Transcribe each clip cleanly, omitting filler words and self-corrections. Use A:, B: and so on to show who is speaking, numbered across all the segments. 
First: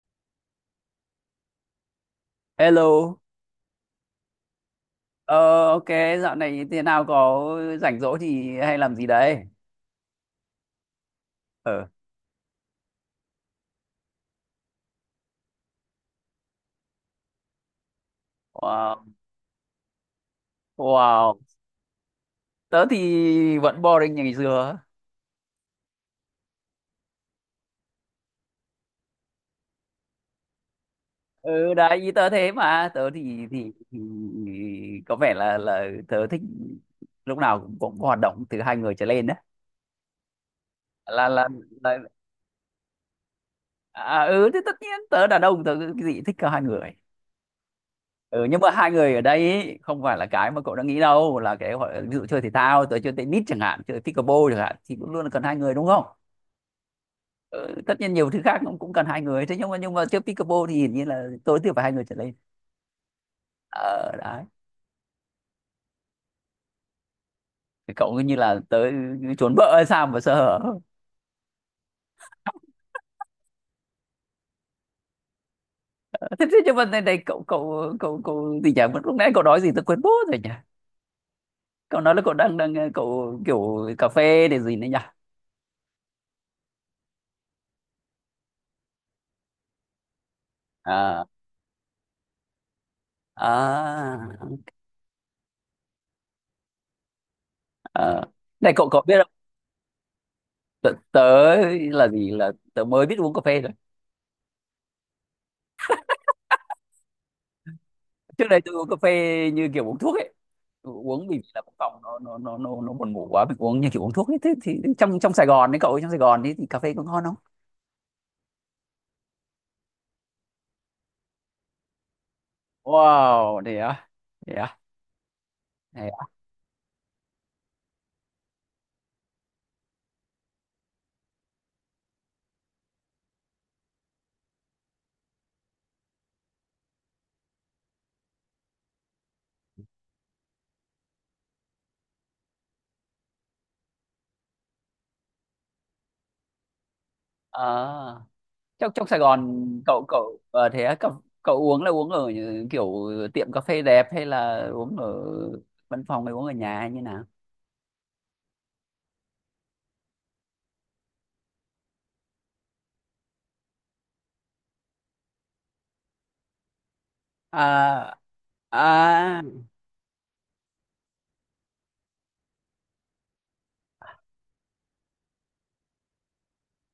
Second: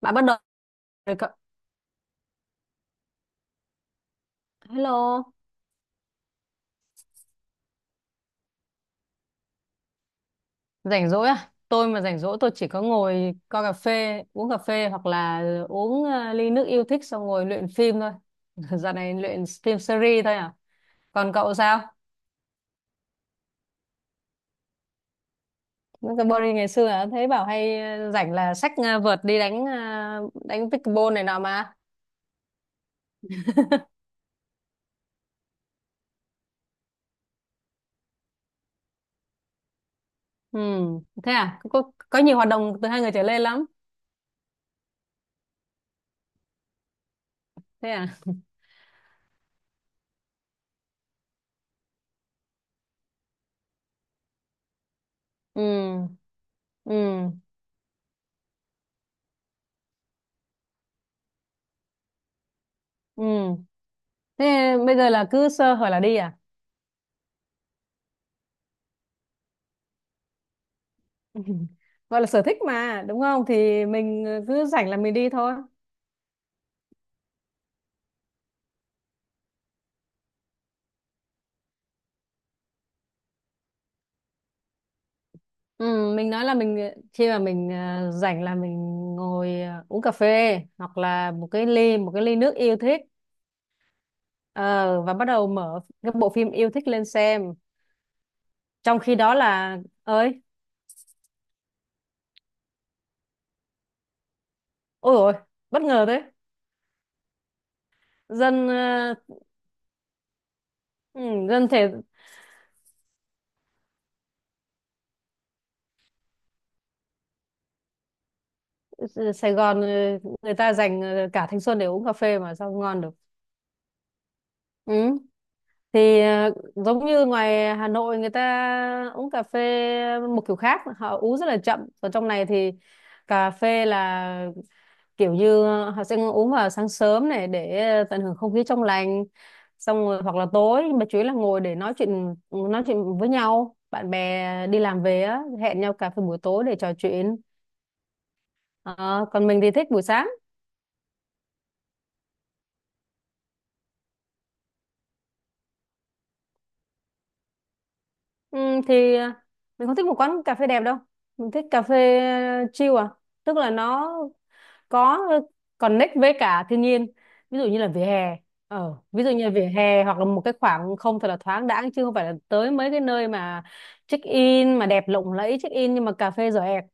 A: Bạn bắt đầu rồi cậu.
B: Hello. ờ,
A: Hello.
B: ok, Dạo này thế nào, có rảnh rỗi thì hay làm gì đấy?
A: Rảnh rỗi à?
B: Ờ,
A: Tôi mà rảnh rỗi tôi chỉ có ngồi coi cà phê, uống cà phê hoặc là uống ly nước yêu thích xong ngồi luyện phim thôi. Dạo
B: wow,
A: này luyện phim series thôi à? Còn
B: wow,
A: cậu sao?
B: Tớ thì vẫn boring như ngày xưa.
A: Những cái body ngày xưa à? Thấy bảo hay rảnh là xách vợt đi đánh pickleball này nọ mà.
B: Ừ, đấy, ý tớ thế mà, tớ thì có vẻ là tớ thích lúc nào cũng có hoạt động từ hai người trở lên đấy.
A: Ừ,
B: Là,
A: thế
B: là,
A: à? Có, có
B: là,
A: có nhiều hoạt động từ hai người trở lên lắm.
B: thì tất nhiên tớ đàn ông tớ cái gì thích cả hai người.
A: Thế à?
B: Ừ, nhưng mà hai người ở đây ý, không phải là cái mà cậu đã nghĩ đâu, là cái gọi là ví dụ chơi thể thao, tới chơi tennis chẳng hạn, chơi pickleball chẳng hạn, thì cũng luôn là cần hai người đúng không.
A: Ừ, ừ,
B: Ừ, tất nhiên nhiều thứ khác cũng cũng cần hai người, thế nhưng mà chơi pickleball thì hiển nhiên là tối thiểu phải hai người trở lên.
A: ừ.
B: Ờ đấy.
A: Thế bây giờ là cứ sơ hở là đi à?
B: Thì cậu cứ như là tới trốn vợ hay sao mà sơ hở.
A: Gọi là sở thích mà đúng không, thì mình cứ rảnh là mình đi thôi.
B: Thế nhưng mà này, này cậu cậu cậu cậu gì nhỉ, lúc nãy cậu nói gì tôi quên bố rồi nhỉ, cậu nói là cậu đang đang cậu kiểu cà phê để gì nữa nhỉ?
A: Ừ, mình nói là mình, khi mà mình rảnh là mình ngồi uống cà phê hoặc
B: à
A: là một cái ly nước yêu thích.
B: à,
A: Ờ, và bắt đầu mở cái bộ phim yêu thích lên xem
B: à. Này cậu
A: trong
B: có
A: khi
B: biết,
A: đó là ơi.
B: tớ là gì, là tớ mới biết uống cà phê thôi.
A: Ôi rồi, bất ngờ thế.
B: Trước đây
A: dân
B: tôi uống cà phê
A: ờ,
B: như kiểu uống thuốc ấy,
A: ừ,
B: uống vì là
A: Dân thể
B: phòng nó buồn ngủ quá, mình uống như kiểu uống thuốc ấy. Thế thì trong trong Sài Gòn đấy cậu ấy, trong Sài Gòn ấy, thì cà phê có ngon không?
A: Sài Gòn người ta dành cả thanh xuân để uống cà phê mà sao ngon được.
B: Wow Thế à, thế à
A: Ừ.
B: thế à,
A: Giống như ngoài Hà Nội người ta uống cà phê một kiểu khác, họ uống rất là chậm, còn trong này thì cà phê là kiểu như họ sẽ uống vào sáng sớm này để tận hưởng không khí trong lành, xong rồi hoặc là tối, nhưng mà chủ yếu là ngồi để nói chuyện với nhau, bạn bè đi làm về á hẹn nhau cà phê buổi tối để trò chuyện.
B: à trong trong Sài
A: Ờ, còn
B: Gòn
A: mình thì thích buổi
B: cậu
A: sáng.
B: cậu ờ, thế à, cậu, cậu, uống là uống ở những kiểu tiệm cà phê đẹp, hay là uống ở văn phòng, hay uống ở nhà, hay như nào?
A: ừ, thì ờ, mình không thích một quán cà phê đẹp đâu, mình thích cà phê chill à, tức là nó có connect với cả thiên nhiên, ví dụ như là vỉa
B: à
A: hè.
B: à
A: Hoặc là một cái khoảng không thật là thoáng đãng, chứ không phải là tới mấy cái nơi mà check in mà đẹp lộng lẫy check in nhưng mà cà phê giỏ ẹc.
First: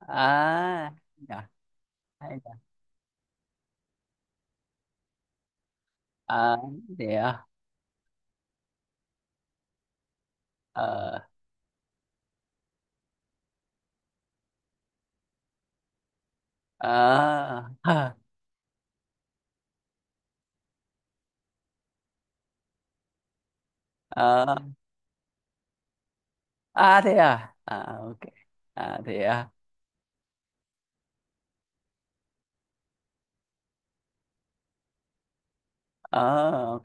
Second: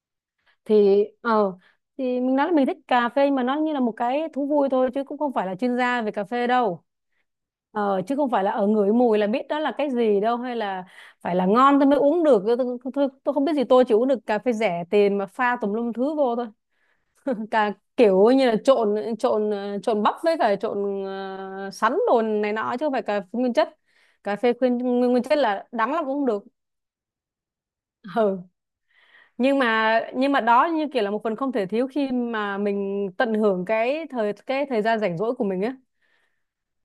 B: à, à.
A: Thì ờ thì mình nói là
B: Dạ.
A: mình thích cà phê nhưng mà nó như là một cái thú vui thôi chứ cũng không phải là chuyên gia về cà phê
B: à
A: đâu.
B: thế à
A: Ờ, chứ không phải là ở ngửi mùi là biết đó là cái gì đâu, hay là
B: ờ
A: phải là ngon tôi mới uống được. Không biết gì, tôi chỉ uống được cà phê rẻ tiền mà pha tùm lum thứ vô thôi,
B: ờ
A: cả
B: ờ
A: kiểu như là trộn trộn ờ, trộn bắp với cả trộn sắn đồ này nọ chứ không phải cà phê nguyên chất. Cà phê
B: ờ.
A: nguyên chất là đắng lắm cũng không được.
B: à thế à à ok
A: Ừ.
B: à thế à
A: nhưng mà đó như kiểu là một phần không thể thiếu khi mà mình tận hưởng cái thời gian rảnh rỗi của mình á.
B: ờ Ok.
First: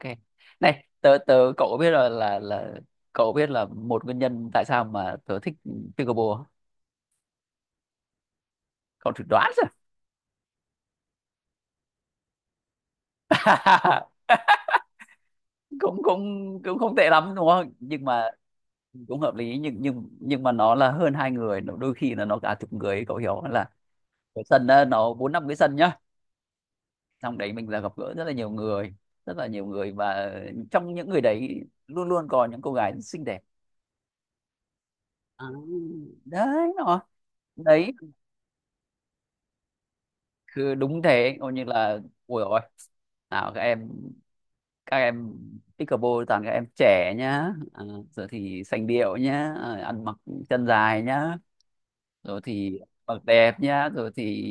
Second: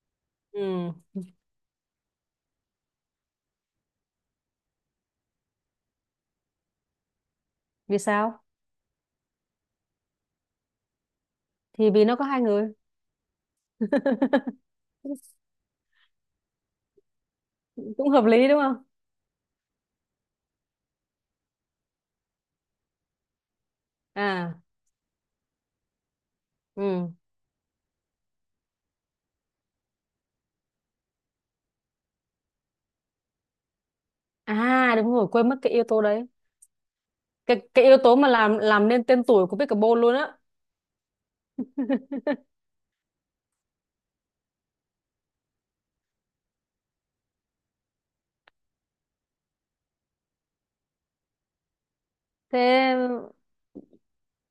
B: Này
A: Ừ.
B: tớ tớ cậu có biết là cậu biết là một nguyên nhân tại sao mà tớ thích pickleball không?
A: Vì sao?
B: Cậu thử đoán xem.
A: Thì vì nó có hai người.
B: cũng cũng cũng không tệ lắm đúng không, nhưng
A: Cũng hợp
B: mà
A: lý đúng không?
B: cũng hợp lý, nhưng mà nó là hơn hai người, nó đôi khi là nó cả chục người ấy, cậu hiểu không? Là cái
A: À,
B: sân á, nó bốn năm cái sân nhá,
A: ừ.
B: trong đấy mình là gặp gỡ rất là nhiều người, rất là nhiều người, và trong những người đấy luôn luôn có những cô gái rất xinh đẹp.
A: À, đúng rồi,
B: À,
A: quên mất cái yếu tố đấy.
B: đấy nó
A: Cái yếu tố mà làm nên tên tuổi của Pickleball luôn á.
B: đấyคือđúng thế, coi như là ôi rồi, nào các em, các em pickleball toàn các em trẻ nhá, à, rồi thì sành điệu nhá, à, ăn mặc chân dài nhá, rồi thì
A: thế
B: mặc đẹp nhá, rồi thì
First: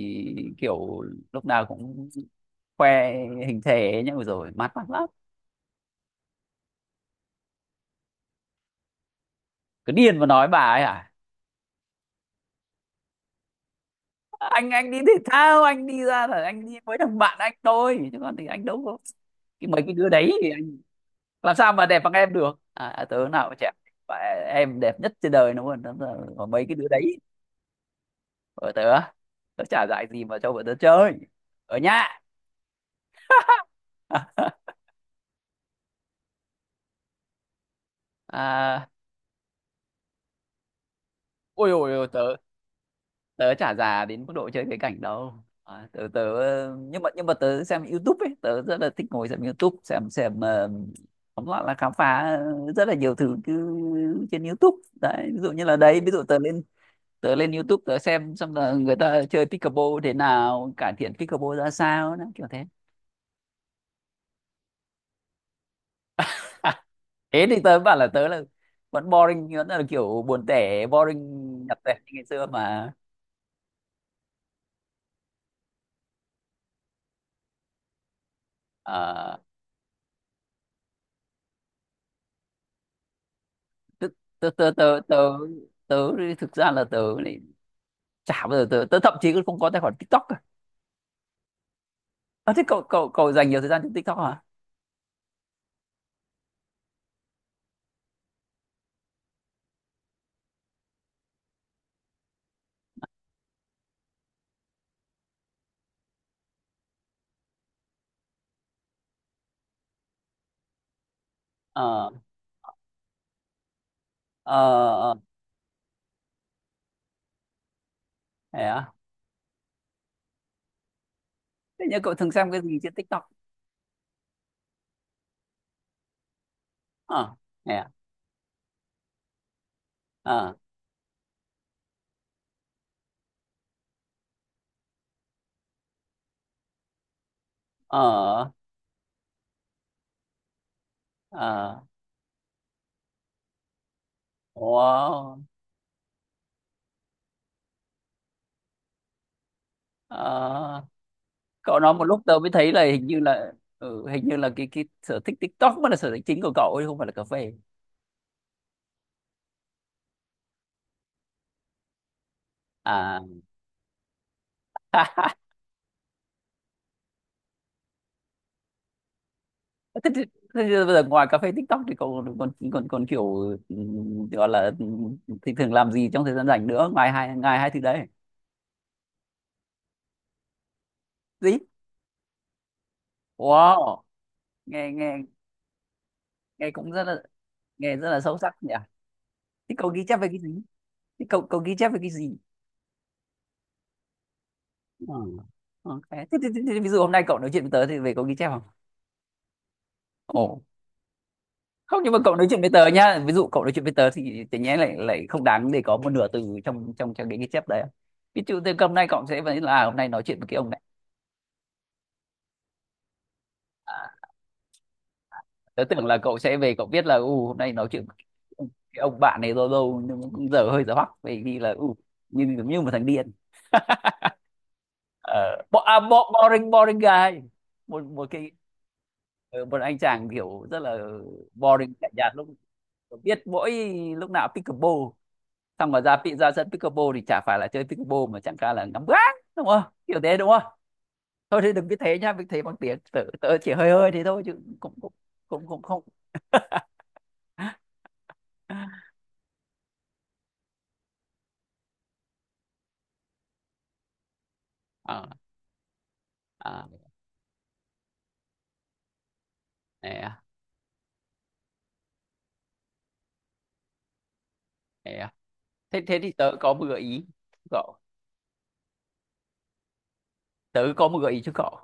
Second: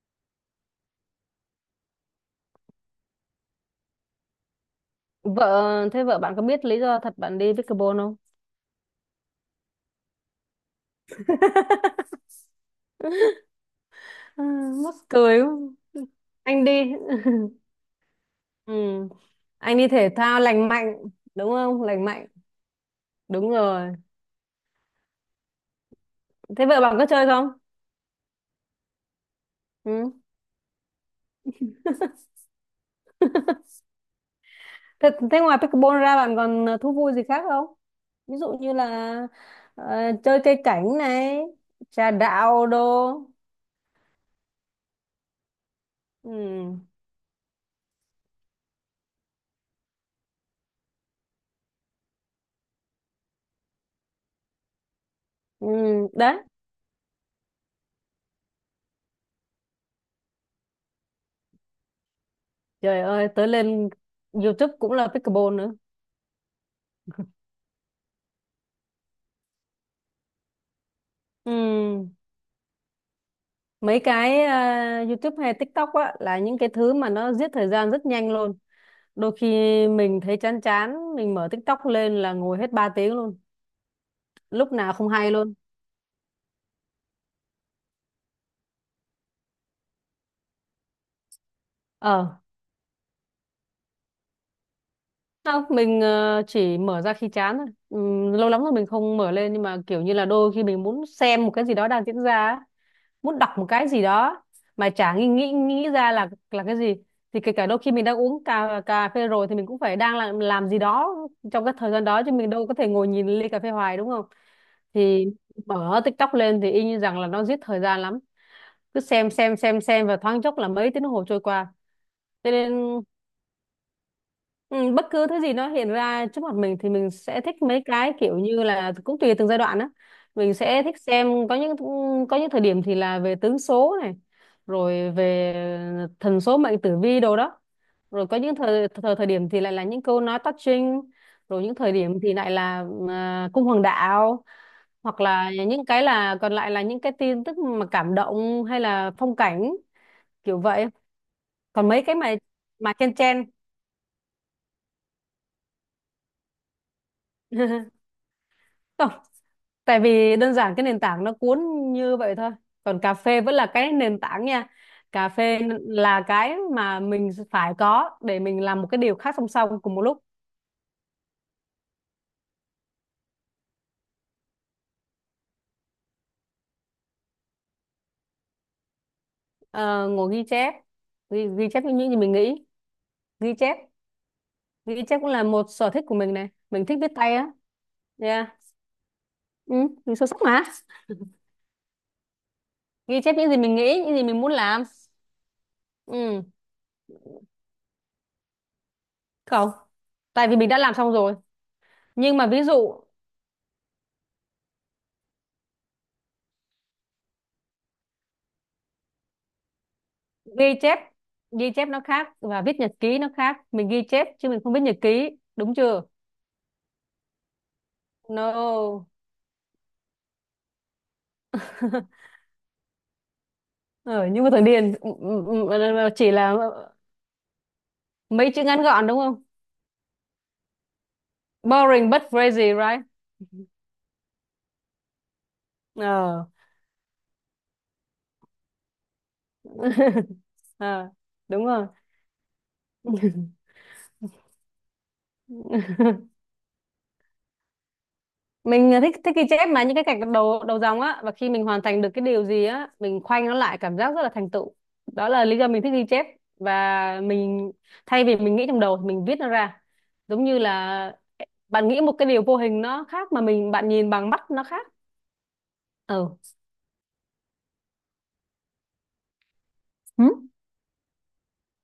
B: kiểu lúc nào cũng khoe hình thể nhá, rồi mát mắt lắm.
A: Thế vợ bạn có biết lý do thật bạn đi pickleball không?
B: Cứ điên mà nói bà ấy hả,
A: Ừ,
B: anh
A: mắc
B: đi thể
A: cười quá.
B: thao, anh đi ra là anh
A: Anh đi.
B: đi với thằng bạn anh thôi, chứ còn thì anh
A: Ừ.
B: đâu có
A: Anh
B: mấy
A: đi
B: cái đứa
A: thể
B: đấy
A: thao
B: thì
A: lành
B: anh
A: mạnh đúng
B: làm sao
A: không?
B: mà đẹp
A: Lành
B: bằng
A: mạnh,
B: em được, à, tớ nào
A: đúng
B: mà trẻ.
A: rồi.
B: Và em đẹp nhất trên đời đúng không. Đúng là có mấy
A: Thế
B: cái
A: vợ
B: đứa
A: bạn có
B: đấy
A: chơi không?
B: ở tớ, tớ chả dạy
A: Ừ.
B: gì mà cho bọn tớ chơi ở nhà.
A: Thế ngoài pickleball ra bạn còn thú vui gì khác không? Ví dụ như
B: à,
A: là ờ, chơi cây cảnh này,
B: ôi ôi ôi
A: trà
B: tớ,
A: đạo đồ.
B: chả già đến mức độ chơi cái cảnh đâu. À, tớ tớ
A: Ừ.
B: nhưng mà tớ xem YouTube ấy, tớ rất là thích ngồi xem YouTube, tóm lại là khám phá rất là nhiều thứ cứ trên YouTube đấy, ví dụ như
A: Ừ.
B: là đấy, ví dụ
A: Đấy.
B: tớ lên, tớ lên YouTube tớ xem xong là người ta chơi pickleball thế nào, cải thiện pickleball ra sao đó, kiểu thế.
A: Trời ơi, tới lên YouTube cũng là pickleball nữa.
B: Thế thì tớ bảo là tớ là vẫn boring, vẫn là kiểu buồn tẻ, boring nhập tẻ
A: Ừ.
B: như ngày xưa mà.
A: Mấy cái YouTube hay TikTok á là những cái thứ mà nó giết thời gian rất nhanh luôn.
B: Ờ,
A: Đôi khi mình thấy chán chán mình mở TikTok lên là ngồi hết 3 tiếng luôn,
B: tức- tớ tớ
A: lúc nào
B: tớ
A: không hay
B: tớ
A: luôn.
B: tớ thực ra là tớ lại chả bao giờ tớ thậm chí cũng không có tài khoản TikTok cả.
A: ờ
B: À, thế cậu cậu cậu dành nhiều thời gian trên TikTok hả?
A: Không, mình chỉ mở ra khi chán thôi. Lâu lắm rồi mình không mở lên, nhưng mà kiểu như là đôi khi mình muốn xem một cái gì đó đang diễn ra á, muốn đọc một cái gì đó mà chả nghĩ nghĩ nghĩ ra là cái gì. Thì kể cả đôi khi mình đang uống cà cà phê rồi thì mình cũng phải đang làm gì đó trong cái thời gian
B: ờ
A: đó chứ mình đâu có thể ngồi nhìn ly cà phê hoài đúng không,
B: ờ ờ
A: thì mở TikTok lên thì y như rằng là nó giết thời gian lắm,
B: thế à
A: cứ xem và thoáng chốc là mấy tiếng đồng hồ trôi qua,
B: Thế nhưng cậu thường
A: cho
B: xem cái gì trên
A: nên.
B: TikTok?
A: Ừ, bất cứ thứ gì nó hiện ra trước mặt mình thì mình
B: Ờ
A: sẽ thích.
B: thế
A: Mấy
B: à
A: cái kiểu như là cũng tùy từng giai đoạn á,
B: ờ
A: mình sẽ thích xem. Có những thời điểm thì là về tướng số này, rồi về thần số mệnh tử vi đồ đó, rồi có
B: ờ
A: những thời thời, thời điểm thì lại là những câu nói touching, rồi những
B: ờ
A: thời điểm thì lại là cung hoàng đạo, hoặc
B: wow
A: là những cái là còn lại là những cái tin tức mà cảm động hay là phong cảnh kiểu
B: ờ
A: vậy,
B: Cậu
A: còn
B: nói
A: mấy
B: một
A: cái
B: lúc
A: mà
B: tớ mới thấy là
A: mà
B: hình
A: chen
B: như
A: chen.
B: là, ừ, hình như là cái sở thích TikTok mới là sở thích chính của cậu ấy, không phải là cà phê
A: Tại vì đơn giản cái nền tảng nó cuốn như vậy thôi, còn cà
B: à.
A: phê vẫn là cái nền tảng nha, cà phê là cái mà mình phải có để mình làm một cái điều khác song song cùng một
B: thế, thì-
A: lúc.
B: thế, thì bây giờ ngoài cà phê TikTok thì cậu còn còn kiểu, ừ, gọi là, ừ, thì thường làm gì trong thời gian rảnh nữa, ngoài hai thứ đấy?
A: Ờ, ngồi ghi chép,
B: Gì?
A: ghi chép những gì mình nghĩ. Ghi chép.
B: Wow, nghe
A: Ghi chép
B: nghe
A: cũng là một sở thích của mình này,
B: nghe
A: mình
B: cũng
A: thích
B: rất
A: viết
B: là,
A: tay á.
B: nghe rất là sâu
A: Yeah.
B: sắc nhỉ. Thế
A: Ừ,
B: cậu ghi
A: mình
B: chép
A: sâu
B: về cái
A: sắc
B: gì?
A: mà.
B: Thế cậu cậu ghi chép về cái gì?
A: Ghi chép những gì mình nghĩ, những gì mình muốn làm.
B: Ừ. Ok. Thế, thế,
A: Ừ.
B: thế, thế, Ví dụ hôm nay cậu nói chuyện với tớ thì về cậu ghi chép không?
A: Không, tại vì
B: Ồ.
A: mình đã làm xong rồi.
B: Không nhưng mà cậu
A: Nhưng
B: nói
A: mà
B: chuyện
A: ví
B: với tớ
A: dụ
B: nhá. Ví dụ cậu nói chuyện với tớ thì tự nhiên lại lại không đáng để có một nửa từ trong trong trong cái ghi chép đấy. Ví dụ từ hôm nay cậu sẽ vẫn là, à, hôm nay nói chuyện với cái
A: ghi
B: ông này.
A: chép ghi chép nó khác và viết nhật ký nó khác, mình ghi
B: À,
A: chép chứ mình không viết nhật ký, đúng
B: tớ
A: chưa?
B: tưởng là cậu sẽ về cậu biết là u hôm nay nói chuyện với cái
A: No.
B: ông bạn này lâu lâu, nhưng mà cũng giờ hơi giờ hoắc vì vì là u như giống như một thằng điên.
A: Ở, nhưng mà thằng điền, ừ,
B: Ờ,
A: ừ,
B: bo à,
A: ừ,
B: bo
A: chỉ là
B: Boring, boring guy, một một cái,
A: mấy chữ ngắn gọn đúng không?
B: ờ, một anh chàng kiểu rất là boring,
A: Boring
B: lạnh
A: but
B: nhạt, lúc
A: crazy, right?
B: biết mỗi lúc nào pickleball, xong mà ra
A: Ờ.
B: ra sân pickleball thì chả phải là chơi pickleball, mà chẳng cả là ngắm gác đúng không, kiểu thế đúng không.
A: Ờ,
B: Thôi
A: đúng
B: thì
A: rồi.
B: đừng cứ thế nhá, mình thế bằng tiếng tớ, tớ chỉ hơi hơi thế thôi chứ cũng cũng cũng cũng không.
A: Mình thích thích ghi chép mà những cái gạch đầu đầu dòng á, và khi mình hoàn thành được cái điều gì á mình khoanh nó lại, cảm giác rất là thành tựu.
B: Ờ,
A: Đó là lý do mình thích ghi chép.
B: à,
A: Và mình, thay vì mình nghĩ trong đầu thì mình viết nó ra,
B: thế, à,
A: giống như là bạn nghĩ một cái điều vô hình nó khác mà mình bạn nhìn bằng mắt nó khác.
B: thế, à. Thế thế thì
A: Ừ.
B: tớ có một gợi ý, cậu,
A: Ừ.
B: tớ có một gợi ý cho cậu.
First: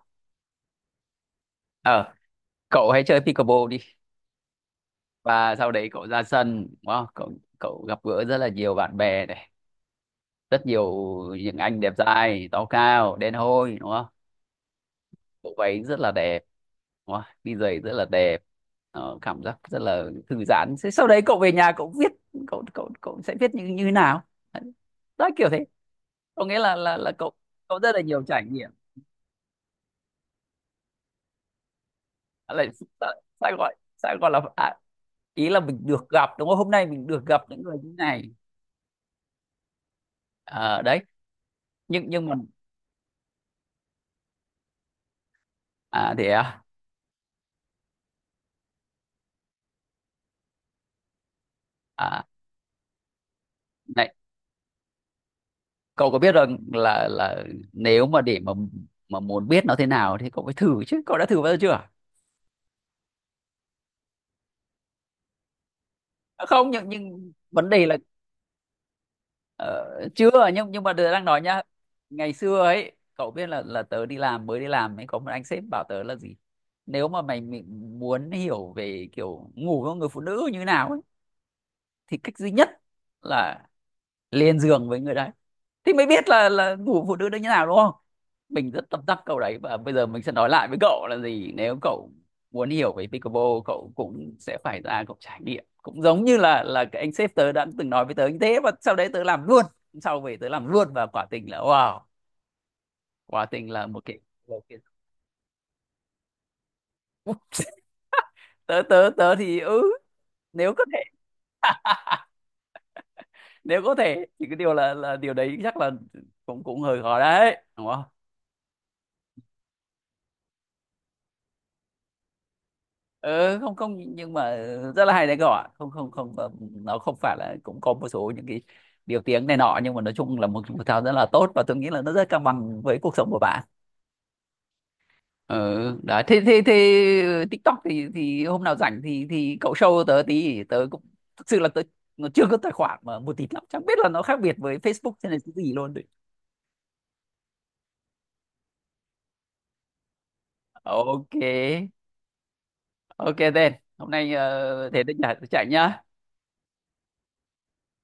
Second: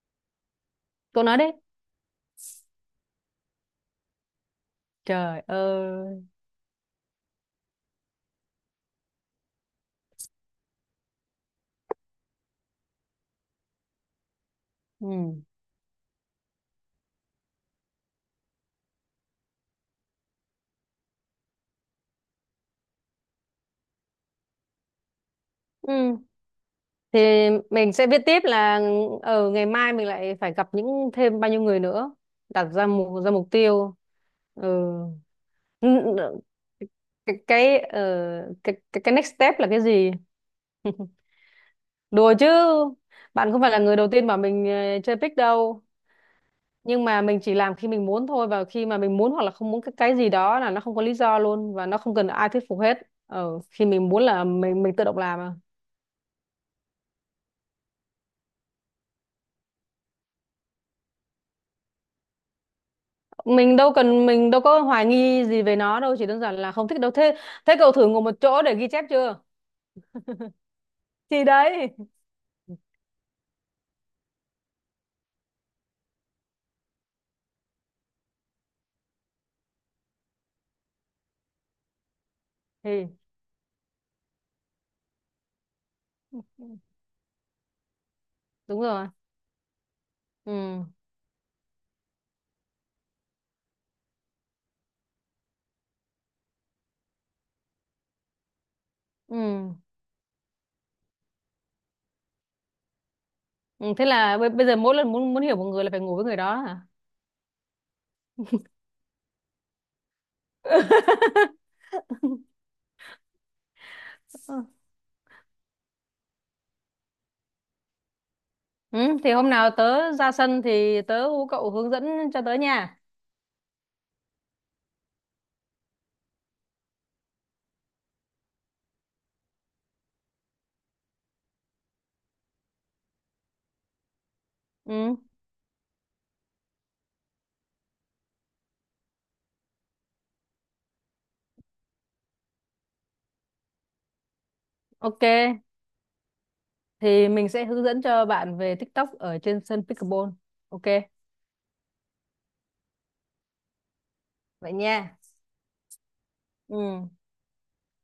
A: Cô nói đi.
B: ờ Cậu hãy chơi pickleball đi,
A: Trời
B: và sau đấy cậu ra
A: ơi.
B: sân đúng không? Cậu, gặp gỡ rất là nhiều bạn bè này, rất nhiều những anh đẹp trai, to cao đen hôi đúng không,
A: Ừ.
B: bộ váy rất là đẹp đúng không, đi giày rất là đẹp. Ờ, cảm giác rất là thư giãn. Thế sau đấy cậu về nhà cậu viết, cậu cậu cậu sẽ viết như như thế nào đó, kiểu thế.
A: Ừ,
B: Có nghĩa là
A: thì
B: cậu,
A: mình
B: rất là
A: sẽ viết
B: nhiều
A: tiếp
B: trải nghiệm.
A: là ở ngày mai mình lại phải gặp những thêm bao nhiêu người nữa,
B: À,
A: đặt
B: lại
A: ra
B: sao,
A: mục
B: sao gọi
A: tiêu.
B: sao gọi là, à,
A: Ừ.
B: ý là mình được
A: N-
B: gặp đúng không, hôm nay mình được
A: cái
B: gặp những người
A: cái
B: như
A: ờ,
B: này.
A: cái next step là cái gì?
B: Ờ, đấy. Nhưng
A: Đùa
B: mà
A: chứ, bạn không phải là người đầu tiên mà mình chơi pick đâu,
B: à thế à?
A: nhưng mà mình chỉ làm khi mình muốn thôi, và khi mà mình muốn hoặc là không muốn cái gì đó là nó không có lý do luôn và nó không
B: À,
A: cần ai thuyết phục hết. Ờ, khi mình
B: này,
A: muốn là mình tự động làm à.
B: cậu có biết rằng là nếu mà để mà muốn biết nó thế nào thì cậu phải thử chứ. Cậu đã thử bao giờ chưa?
A: Mình đâu cần, mình đâu có hoài nghi gì về nó đâu, chỉ đơn
B: À,
A: giản
B: không,
A: là không thích đâu
B: nhưng
A: thế.
B: vấn
A: Thế
B: đề
A: cậu
B: là,
A: thử ngồi một chỗ để ghi chép chưa?
B: ờ, chưa, nhưng nhưng mà tớ đang nói
A: Thì
B: nhá.
A: đấy.
B: Ngày xưa ấy, cậu biết là tớ đi làm, mới đi làm ấy, có một anh sếp bảo tớ là gì? Nếu mà mày muốn hiểu về kiểu ngủ với một người phụ nữ như thế nào ấy, thì cách duy nhất
A: Thì
B: là lên giường với người đấy thì mới biết là ngủ phụ nữ nó như nào đúng không. Mình
A: đúng
B: rất tâm
A: rồi.
B: đắc câu đấy, và bây giờ mình sẽ nói lại với
A: Ừ.
B: cậu là gì, nếu cậu muốn hiểu về pickleball, cậu cũng sẽ phải ra cậu trải nghiệm, cũng giống như là cái anh sếp tớ đã từng nói với tớ như thế, và sau đấy tớ làm luôn.
A: Ừ.
B: Sau về tớ làm luôn, và quả tình là wow, quả tình là
A: Ừ, thế là
B: một
A: bây giờ
B: cái...
A: mỗi lần muốn muốn hiểu một người là phải ngủ với người đó hả?
B: tớ tớ tớ thì, ừ, nếu có thể, nếu có thể thì cái điều là điều đấy chắc là cũng cũng hơi khó đấy đúng không?
A: Ừ, thì hôm nào tớ ra sân thì tớ hú cậu hướng dẫn cho tớ nha.
B: Ừ, không, không nhưng mà rất là hay đấy các bạn, không không không, ờ, nó không phải là, cũng có một số những cái điều tiếng này nọ, nhưng mà nói chung là một thể thao rất là tốt, và tôi nghĩ là nó rất cân bằng với cuộc sống của bạn.
A: Ừ,
B: Ừ, đấy. Thế thế thế Ờ, TikTok thì hôm nào rảnh thì cậu show tớ tí, tớ cũng thực sự là tớ nó chưa có tài khoản mà một tí lắm, chẳng biết là nó khác biệt với Facebook
A: ok.
B: thế này cái gì luôn đấy.
A: Thì mình sẽ hướng dẫn cho bạn về TikTok ở trên sân pickleball. Ok,
B: Ok Ok tên, hôm nay,
A: vậy
B: ờ, thế tôi
A: nha.
B: chạy chạy nhá.
A: Ừ.